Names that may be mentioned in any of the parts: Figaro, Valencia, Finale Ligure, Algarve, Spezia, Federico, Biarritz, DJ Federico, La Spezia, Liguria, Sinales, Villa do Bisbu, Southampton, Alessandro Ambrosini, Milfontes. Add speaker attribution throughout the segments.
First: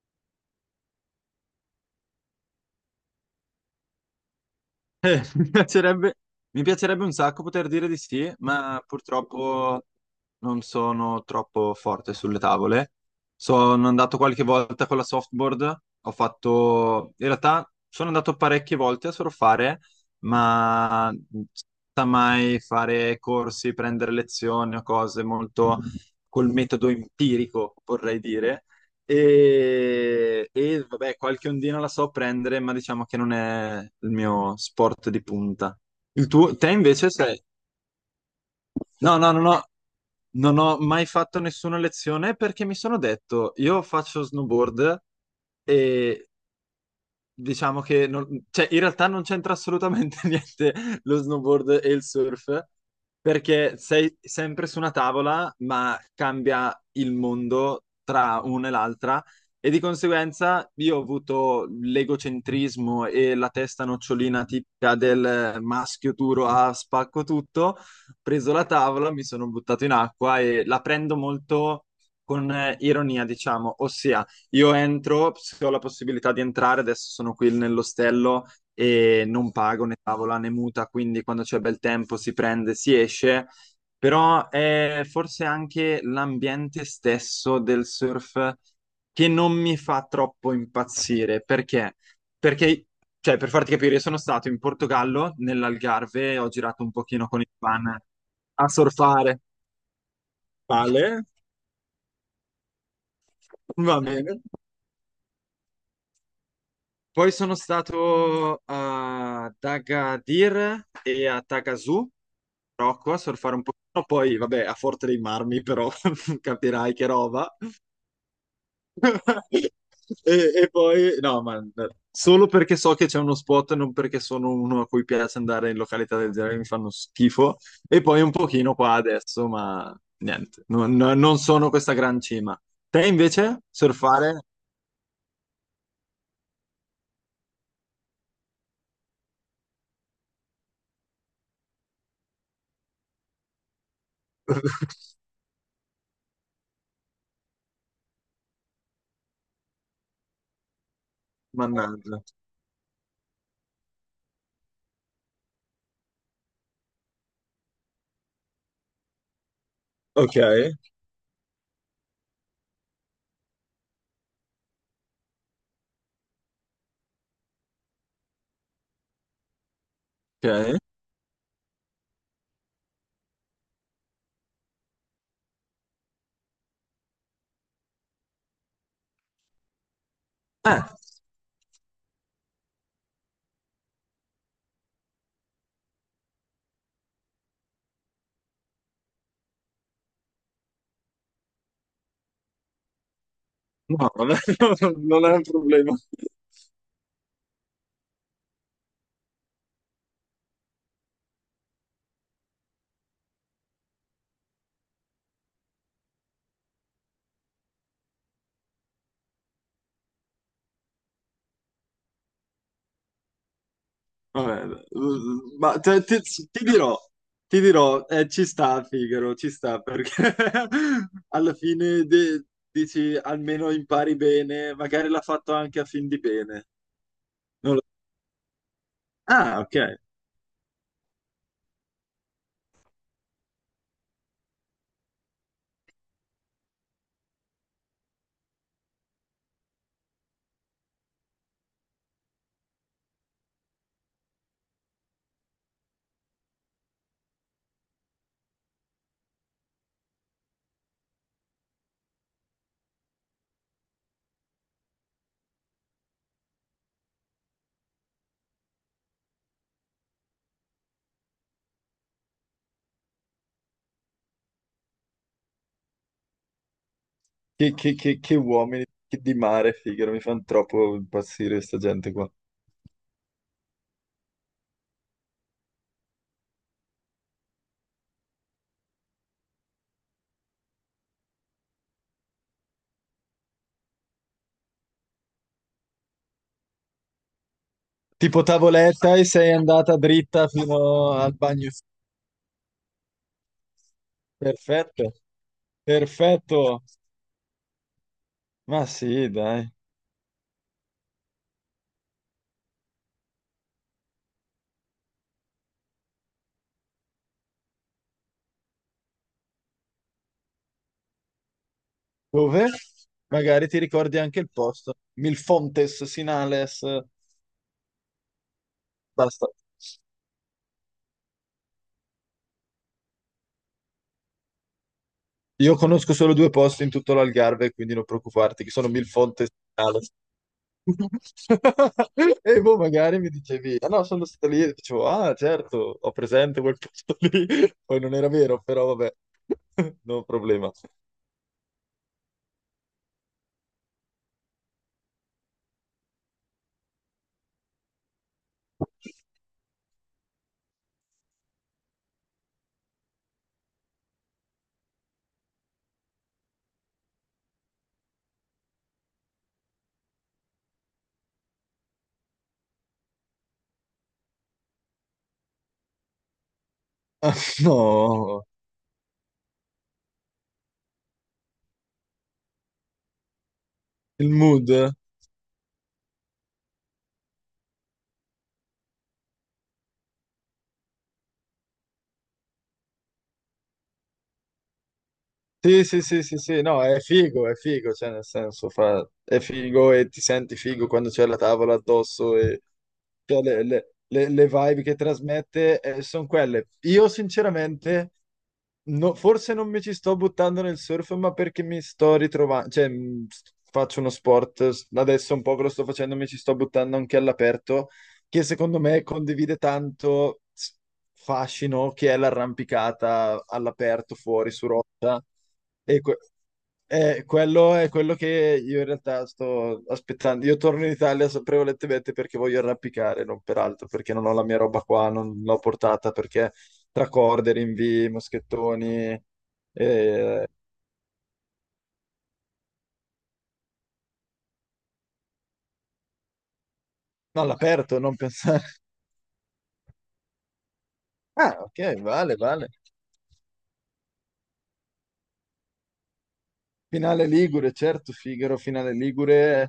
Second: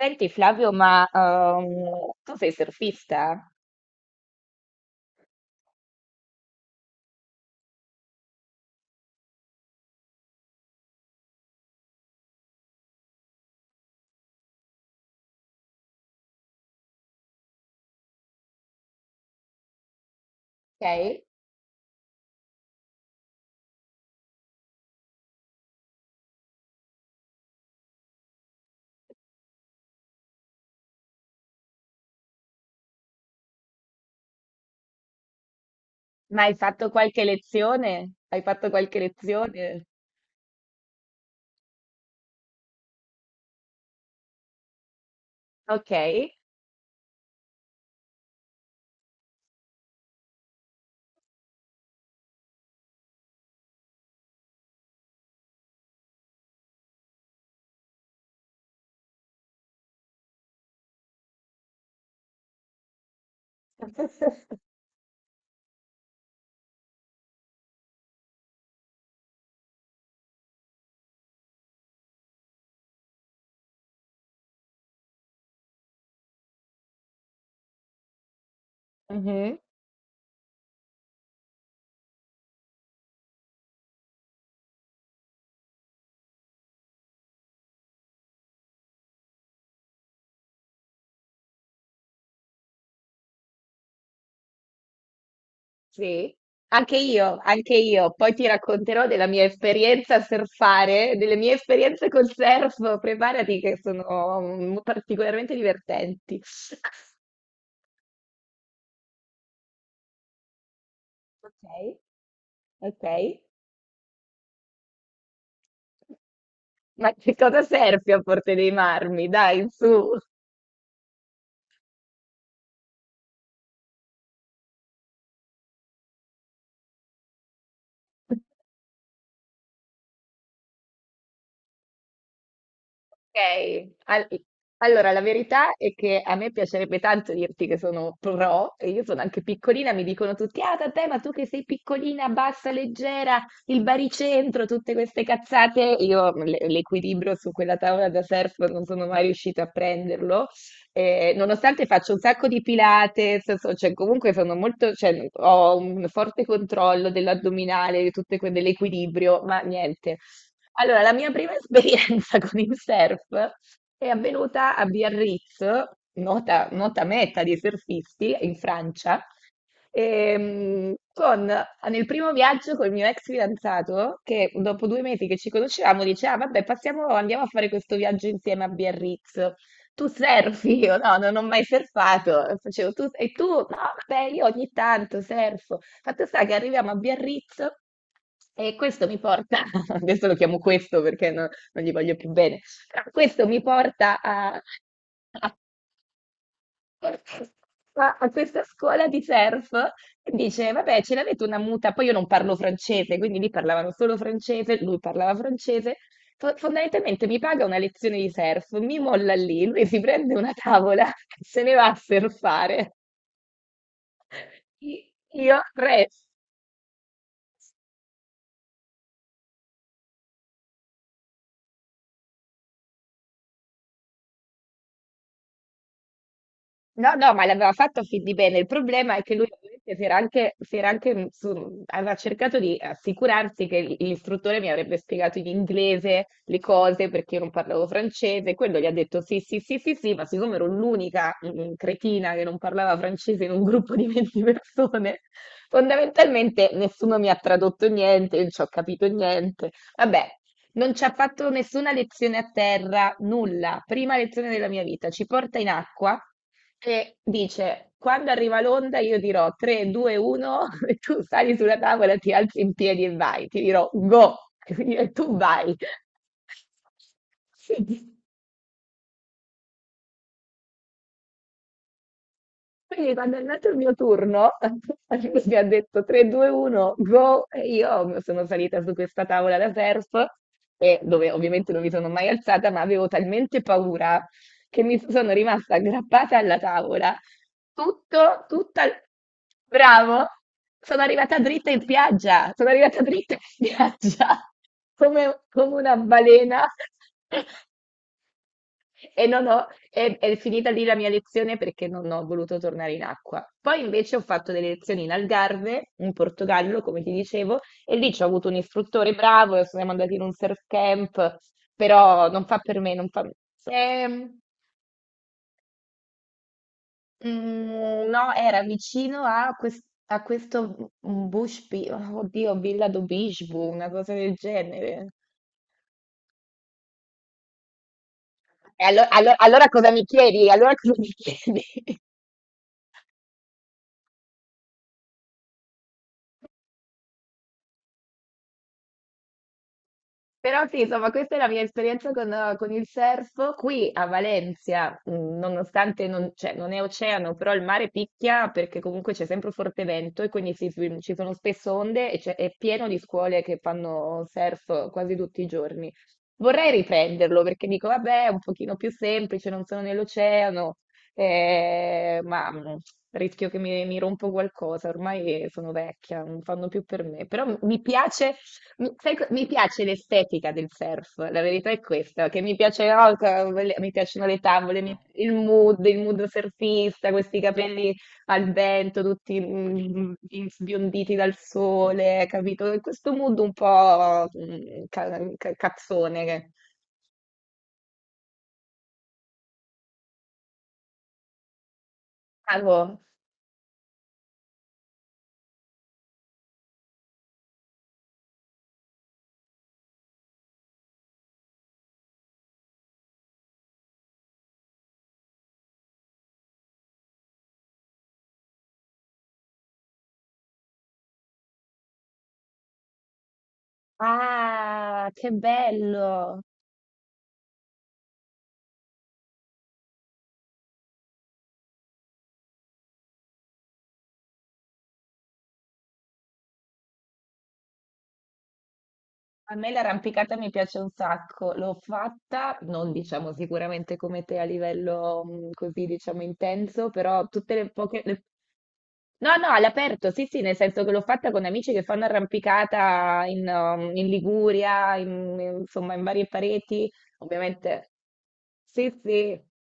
Speaker 1: Senti Flavio, ma tu sei surfista,
Speaker 2: Eh, mi piacerebbe, mi piacerebbe un sacco poter dire di sì, ma purtroppo non sono troppo forte sulle tavole. Sono andato qualche volta con la softboard, in realtà sono andato parecchie volte a surfare, ma
Speaker 1: ok?
Speaker 2: senza mai fare corsi, prendere lezioni o cose molto col metodo empirico, vorrei dire. E vabbè, qualche ondina la so prendere, ma diciamo che non è il mio sport di punta. Il
Speaker 1: Ma hai
Speaker 2: tuo, te
Speaker 1: fatto
Speaker 2: invece
Speaker 1: qualche
Speaker 2: sei...
Speaker 1: lezione? Hai fatto qualche
Speaker 2: No, no, no, no,
Speaker 1: lezione?
Speaker 2: non ho mai fatto nessuna lezione perché mi sono detto, io faccio snowboard.
Speaker 1: Ok,
Speaker 2: E Diciamo che non- Cioè, in realtà non c'entra assolutamente niente lo snowboard e il surf, perché sei sempre su una tavola, ma cambia il mondo tra una e l'altra, e di conseguenza io ho avuto l'egocentrismo e la testa nocciolina tipica del maschio duro a spacco tutto, ho preso la tavola, mi sono buttato in acqua e la prendo molto con ironia, diciamo, ossia io entro, se ho la possibilità di entrare, adesso sono qui nell'ostello e non
Speaker 1: mhm,
Speaker 2: pago né tavola né muta, quindi quando c'è bel tempo si prende, si esce, però è forse anche l'ambiente stesso del surf che non mi fa troppo impazzire, perché? Perché, cioè, per farti capire, io sono stato in Portogallo,
Speaker 1: sì,
Speaker 2: nell'Algarve, ho girato un
Speaker 1: anche
Speaker 2: pochino
Speaker 1: io,
Speaker 2: con il
Speaker 1: anche
Speaker 2: van
Speaker 1: io. Poi ti
Speaker 2: a
Speaker 1: racconterò della
Speaker 2: surfare.
Speaker 1: mia esperienza a surfare,
Speaker 2: Vale,
Speaker 1: delle mie esperienze col surf. Preparati che
Speaker 2: va
Speaker 1: sono
Speaker 2: bene.
Speaker 1: particolarmente divertenti.
Speaker 2: Poi sono stato a Dagadir e a
Speaker 1: Ok,
Speaker 2: Tagazù,
Speaker 1: ok.
Speaker 2: Marocco, a surfare un pochino, poi vabbè a Forte dei Marmi, però capirai che
Speaker 1: Ma che
Speaker 2: roba.
Speaker 1: cosa surfi a Porte dei Marmi? Dai, su.
Speaker 2: E poi, no, ma solo perché so che c'è uno spot, non perché sono uno a cui piace andare in località del genere, mi fanno schifo. E poi un pochino qua adesso, ma niente, non, non sono questa gran cima. Te invece,
Speaker 1: Ok,
Speaker 2: surfare?
Speaker 1: allora la verità è che a me piacerebbe tanto dirti che sono pro, e io sono anche piccolina. Mi dicono tutti: "Ah vabbè, ma tu che sei piccolina, bassa, leggera, il baricentro", tutte queste cazzate, io l'equilibrio su quella tavola da surf non sono mai riuscita a prenderlo. Nonostante faccio un
Speaker 2: Mannaggia.
Speaker 1: sacco di pilates, cioè, comunque sono molto, cioè, ho un forte controllo dell'addominale, di tutte dell'equilibrio, ma niente.
Speaker 2: Ok,
Speaker 1: Allora, la mia prima esperienza con il surf è avvenuta a Biarritz, nota meta di surfisti in Francia.
Speaker 2: ok.
Speaker 1: Con, nel primo viaggio col mio ex fidanzato, che dopo 2 mesi che ci conoscevamo, diceva: "Ah, vabbè, passiamo, andiamo a fare questo viaggio insieme a Biarritz. Tu surfi?"
Speaker 2: Eh,
Speaker 1: Io no, non ho mai surfato. Facevo: "Tu, e tu?" "No, vabbè, io ogni tanto surfo." Fatto sta che arriviamo a Biarritz e questo mi porta, adesso lo chiamo questo perché non gli voglio più bene, però questo mi
Speaker 2: no,
Speaker 1: porta
Speaker 2: non è non è un problema.
Speaker 1: a a questa scuola di surf e dice: "Vabbè, ce l'avete una muta?" Poi io non parlo francese, quindi lì parlavano solo francese, lui parlava francese. Fondamentalmente mi paga una lezione di surf, mi molla lì, lui si prende una tavola e se ne va a surfare.
Speaker 2: Vabbè,
Speaker 1: Io
Speaker 2: ma te- ti,
Speaker 1: resto.
Speaker 2: ti dirò, ti dirò, eh, ci sta Figaro, ci sta perché alla fine dici almeno impari bene, magari l'ha fatto anche a fin di bene.
Speaker 1: No, no, ma l'aveva
Speaker 2: Non lo-
Speaker 1: fatto fin di bene. Il problema è che lui
Speaker 2: Ah, ok.
Speaker 1: ovviamente si era anche, mm, su- aveva cercato di assicurarsi che l'istruttore mi avrebbe spiegato in inglese le cose perché io non parlavo francese. Quello gli ha detto sì, sì, sì, sì, sì, ma siccome ero l'unica cretina che non parlava francese in un gruppo di 20 persone, fondamentalmente nessuno mi ha tradotto niente, io non ci ho capito niente. Vabbè. Non ci ha fatto nessuna lezione a terra, nulla. Prima lezione della mia vita. Ci porta in acqua e dice: "Quando arriva l'onda, io dirò 3, 2, 1, e tu sali sulla tavola, ti alzi in piedi e vai. Ti dirò go, e tu vai."
Speaker 2: Che, che- che- che uomini che di mare, Figaro, mi fanno troppo impazzire questa gente qua.
Speaker 1: Quindi quando è andato il mio turno, mi ha detto 3, 2, 1, go, e io sono salita su questa tavola da surf, e dove ovviamente non mi sono mai alzata, ma avevo talmente paura che mi sono rimasta aggrappata alla tavola,
Speaker 2: Tipo
Speaker 1: tutto, tutta...
Speaker 2: tavoletta e sei andata
Speaker 1: Bravo!
Speaker 2: dritta
Speaker 1: Sono
Speaker 2: fino al
Speaker 1: arrivata
Speaker 2: bagno.
Speaker 1: dritta in spiaggia, sono arrivata dritta in spiaggia,
Speaker 2: Perfetto,
Speaker 1: come una balena.
Speaker 2: perfetto. Ma
Speaker 1: E
Speaker 2: sì,
Speaker 1: non ho,
Speaker 2: dai.
Speaker 1: è finita lì la mia lezione perché non ho voluto tornare in acqua. Poi invece ho fatto delle lezioni in Algarve, in Portogallo, come ti dicevo, e lì ci ho avuto un istruttore bravo, e siamo andati in un surf camp, però non fa
Speaker 2: Dove?
Speaker 1: per me, non fa...
Speaker 2: Magari ti
Speaker 1: è-
Speaker 2: ricordi
Speaker 1: mm,
Speaker 2: anche il posto. Milfontes, Sinales,
Speaker 1: no, era vicino
Speaker 2: basta.
Speaker 1: a, a questo Bush, oddio, Villa do Bisbu, una cosa del genere.
Speaker 2: Io conosco solo due posti in tutto l'Algarve, quindi non preoccuparti, che
Speaker 1: E
Speaker 2: sono Milfontes e
Speaker 1: allora cosa mi
Speaker 2: Sinales.
Speaker 1: chiedi? Allora cosa mi chiedi?
Speaker 2: E boh, magari mi dicevi, ah no, sono stato lì, e dicevo, ah certo, ho presente quel posto lì. Poi non era vero, però vabbè, no
Speaker 1: Però
Speaker 2: problema.
Speaker 1: sì, insomma, questa è la mia esperienza con il surf. Qui a Valencia, nonostante non, cioè, non è oceano, però il mare picchia perché comunque c'è sempre forte vento e quindi ci sono spesso onde e è pieno di scuole che fanno surf quasi tutti i giorni. Vorrei riprenderlo perché dico, vabbè, è un pochino più semplice, non sono nell'oceano, ma rischio che mi rompo qualcosa, ormai sono vecchia, non fanno più per me.
Speaker 2: Ah,
Speaker 1: Però mi piace
Speaker 2: no,
Speaker 1: l'estetica del surf, la verità è questa, che mi piace no, mi piacciono
Speaker 2: il
Speaker 1: le tavole,
Speaker 2: mood.
Speaker 1: il mood surfista, questi capelli al vento, tutti sbionditi dal sole, capito? Questo mood un po'
Speaker 2: Sì, sì, sì,
Speaker 1: cazzone.
Speaker 2: sì, sì, no, è figo, cioè nel senso, è figo e ti senti figo quando c'è la tavola addosso
Speaker 1: Ah,
Speaker 2: e
Speaker 1: boh.
Speaker 2: cioè, le vibe che trasmette sono quelle. Io sinceramente, forse non mi ci sto buttando nel surf, ma perché mi sto ritrovando, cioè, faccio uno sport, adesso un po' che lo sto facendo, mi ci sto buttando anche all'aperto, che secondo me condivide tanto fascino che è l'arrampicata all'aperto fuori su
Speaker 1: Ah,
Speaker 2: rotta.
Speaker 1: che
Speaker 2: E
Speaker 1: bello!
Speaker 2: quello è quello che io in realtà sto aspettando. Io torno in Italia prevalentemente perché voglio arrampicare, non peraltro, perché non ho la mia roba qua, non l'ho portata perché tra corde, rinvii, moschettoni,
Speaker 1: A me l'arrampicata
Speaker 2: eh,
Speaker 1: mi piace un sacco, l'ho fatta, non diciamo sicuramente come te a livello così diciamo intenso, però
Speaker 2: no,
Speaker 1: tutte le
Speaker 2: all'aperto,
Speaker 1: poche...
Speaker 2: non pensare.
Speaker 1: No, no, all'aperto, sì, sì, nel senso che l'ho fatta con
Speaker 2: Ah,
Speaker 1: amici
Speaker 2: ok,
Speaker 1: che fanno
Speaker 2: vale, vale.
Speaker 1: arrampicata in Liguria, insomma in varie pareti,
Speaker 2: Finale Ligure,
Speaker 1: ovviamente.
Speaker 2: certo, Figaro,
Speaker 1: Sì,
Speaker 2: Finale Ligure
Speaker 1: sì,
Speaker 2: è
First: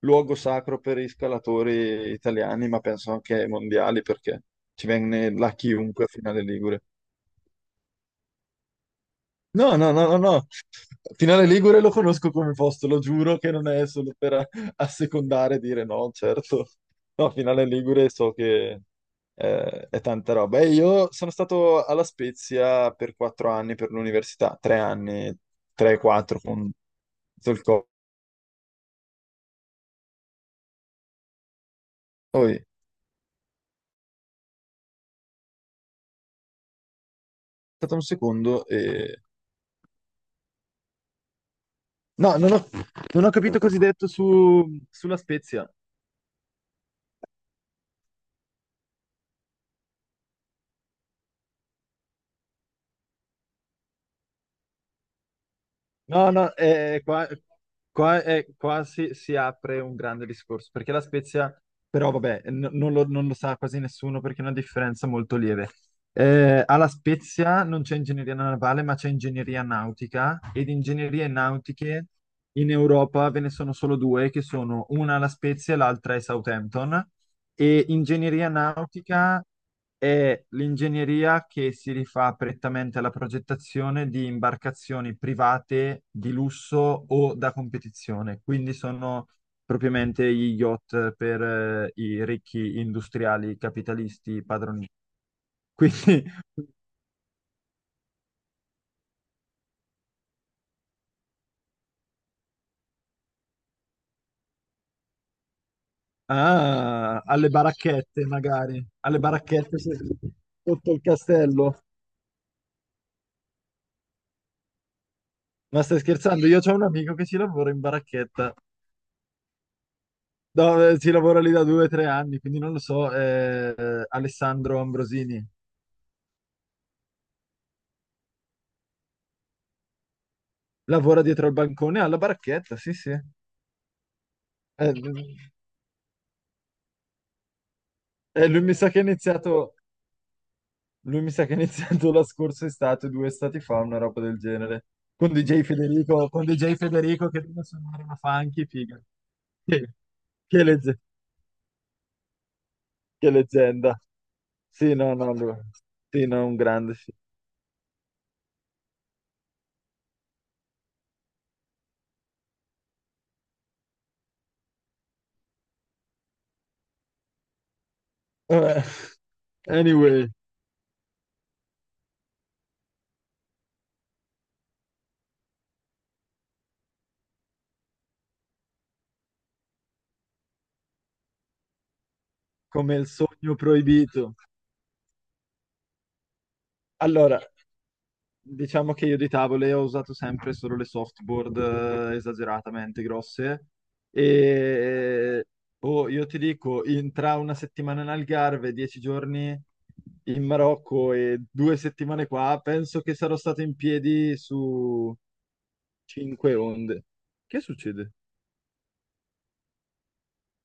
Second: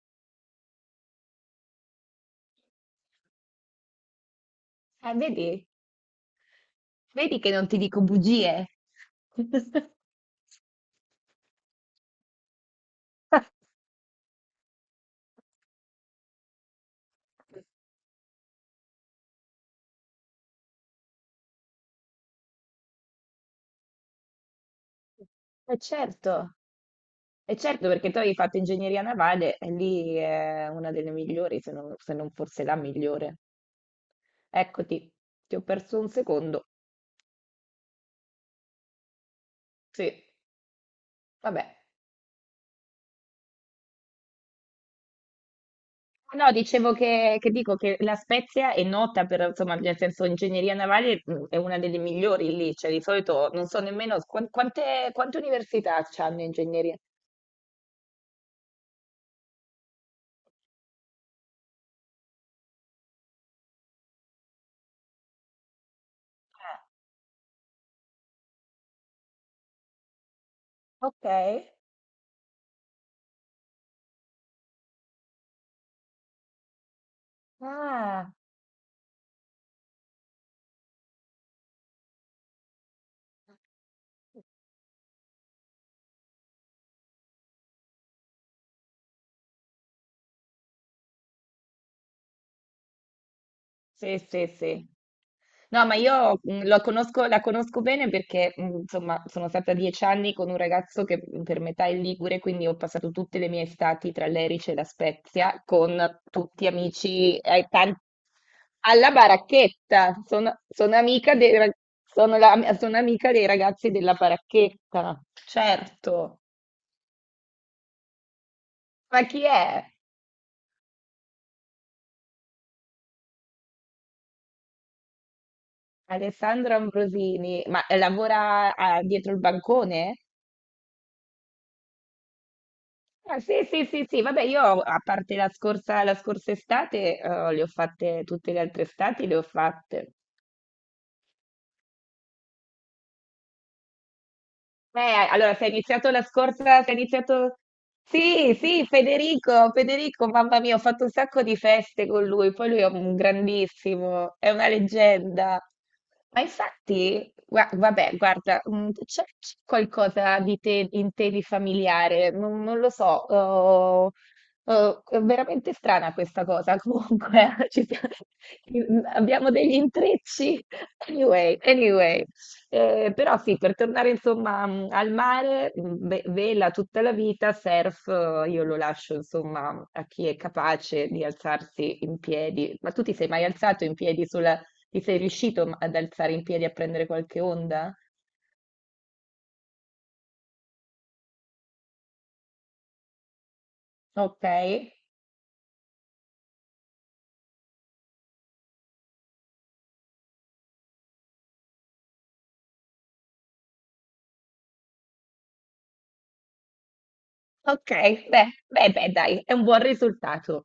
Speaker 2: luogo sacro per i scalatori italiani, ma penso anche ai mondiali perché ci
Speaker 1: eh,
Speaker 2: viene là
Speaker 1: vedi,
Speaker 2: chiunque a Finale Ligure.
Speaker 1: vedi che non ti dico bugie.
Speaker 2: No, no, no, no, no. Finale Ligure lo conosco come posto, lo giuro che non è solo per assecondare e dire no, certo. No, Finale Ligure so che è tanta roba. E io sono stato alla Spezia per 4 anni per l'università, 3 anni,
Speaker 1: Eh
Speaker 2: tre, quattro
Speaker 1: certo.
Speaker 2: con tutto
Speaker 1: E
Speaker 2: il
Speaker 1: certo, perché tu avevi fatto ingegneria navale e lì è una delle migliori, se non
Speaker 2: poi,
Speaker 1: forse la migliore. Eccoti, ti ho perso un secondo.
Speaker 2: aspetta un secondo.
Speaker 1: Sì, vabbè.
Speaker 2: No, non ho capito cosa hai detto sulla Spezia.
Speaker 1: No, dicevo che, dico che La Spezia è nota per, insomma, nel senso, ingegneria navale è una delle migliori lì, cioè di solito non so nemmeno quante università
Speaker 2: No,
Speaker 1: hanno
Speaker 2: no,
Speaker 1: ingegneria.
Speaker 2: qua si apre un grande discorso, perché la Spezia, però vabbè, non lo sa quasi nessuno perché è una differenza molto lieve. Alla Spezia non c'è ingegneria navale, ma c'è ingegneria nautica ed
Speaker 1: Ah, ok.
Speaker 2: ingegnerie nautiche in Europa ve ne sono solo due, che sono una alla Spezia e l'altra è Southampton. E
Speaker 1: Ah.
Speaker 2: ingegneria nautica è l'ingegneria che si rifà prettamente alla progettazione di imbarcazioni private di lusso o da competizione, quindi sono propriamente gli yacht per i ricchi industriali
Speaker 1: Sì,
Speaker 2: capitalisti
Speaker 1: sì, sì.
Speaker 2: padroni.
Speaker 1: No, ma
Speaker 2: Quindi
Speaker 1: io la conosco bene perché, insomma, sono stata 10 anni con un ragazzo che per metà è ligure, quindi ho passato tutte le mie estati tra l'Erice e la Spezia con tutti
Speaker 2: ah,
Speaker 1: amici,
Speaker 2: alle baracchette magari,
Speaker 1: alla
Speaker 2: alle baracchette
Speaker 1: baracchetta. Sono,
Speaker 2: sotto
Speaker 1: sono
Speaker 2: il
Speaker 1: amica dei, ra-
Speaker 2: castello.
Speaker 1: sono la- sono amica dei ragazzi della baracchetta,
Speaker 2: Ma stai
Speaker 1: certo.
Speaker 2: scherzando? Io ho un amico che ci lavora in baracchetta.
Speaker 1: Ma chi è?
Speaker 2: No, si lavora lì da 2 o 3 anni, quindi non lo so. Alessandro Ambrosini
Speaker 1: Alessandro Ambrosini, ma lavora dietro il bancone?
Speaker 2: lavora dietro al bancone alla baracchetta, sì, sì.
Speaker 1: Ah, sì, sì, sì, sì, vabbè, io a parte la scorsa estate, le ho fatte tutte le
Speaker 2: Lui mi
Speaker 1: altre
Speaker 2: sa che ha
Speaker 1: estati, le ho
Speaker 2: iniziato,
Speaker 1: fatte.
Speaker 2: lui mi sa che ha iniziato la scorsa estate, 2 estati fa, una roba del genere.
Speaker 1: Eh,
Speaker 2: Con
Speaker 1: allora
Speaker 2: DJ
Speaker 1: se hai iniziato la
Speaker 2: Federico, con DJ
Speaker 1: scorsa se hai
Speaker 2: Federico che
Speaker 1: iniziato
Speaker 2: deve suonare una
Speaker 1: sì,
Speaker 2: funky,
Speaker 1: sì,
Speaker 2: figa.
Speaker 1: Federico,
Speaker 2: Che,
Speaker 1: Federico, mamma
Speaker 2: che
Speaker 1: mia, ho
Speaker 2: legge-
Speaker 1: fatto un sacco di feste con lui, poi lui è un
Speaker 2: che leggenda.
Speaker 1: grandissimo, è una
Speaker 2: Sì, no, no, lui.
Speaker 1: leggenda.
Speaker 2: Sì,
Speaker 1: Ma
Speaker 2: no, un grande, sì.
Speaker 1: infatti, vabbè, guarda, c'è qualcosa di te, in te di familiare, non lo so, oh, oh, è veramente strana questa cosa, comunque
Speaker 2: Vabbè.
Speaker 1: abbiamo degli
Speaker 2: Anyway,
Speaker 1: intrecci. Anyway, anyway. Però sì, per tornare insomma al mare, vela tutta la vita, surf io lo lascio insomma a chi è capace di alzarsi in piedi. Ma
Speaker 2: come
Speaker 1: tu
Speaker 2: il
Speaker 1: ti sei mai
Speaker 2: sogno
Speaker 1: alzato in piedi
Speaker 2: proibito.
Speaker 1: sulla... Ti sei riuscito ad alzare in piedi a prendere qualche
Speaker 2: Allora,
Speaker 1: onda?
Speaker 2: diciamo che io di tavole ho usato sempre solo le softboard esageratamente grosse.
Speaker 1: Ok,
Speaker 2: E oh, io ti dico, tra una settimana in Algarve, 10 giorni in Marocco e 2 settimane qua, penso che sarò stato in piedi su cinque onde. Che
Speaker 1: ok,
Speaker 2: succede?
Speaker 1: beh, beh, beh, dai, è un buon risultato.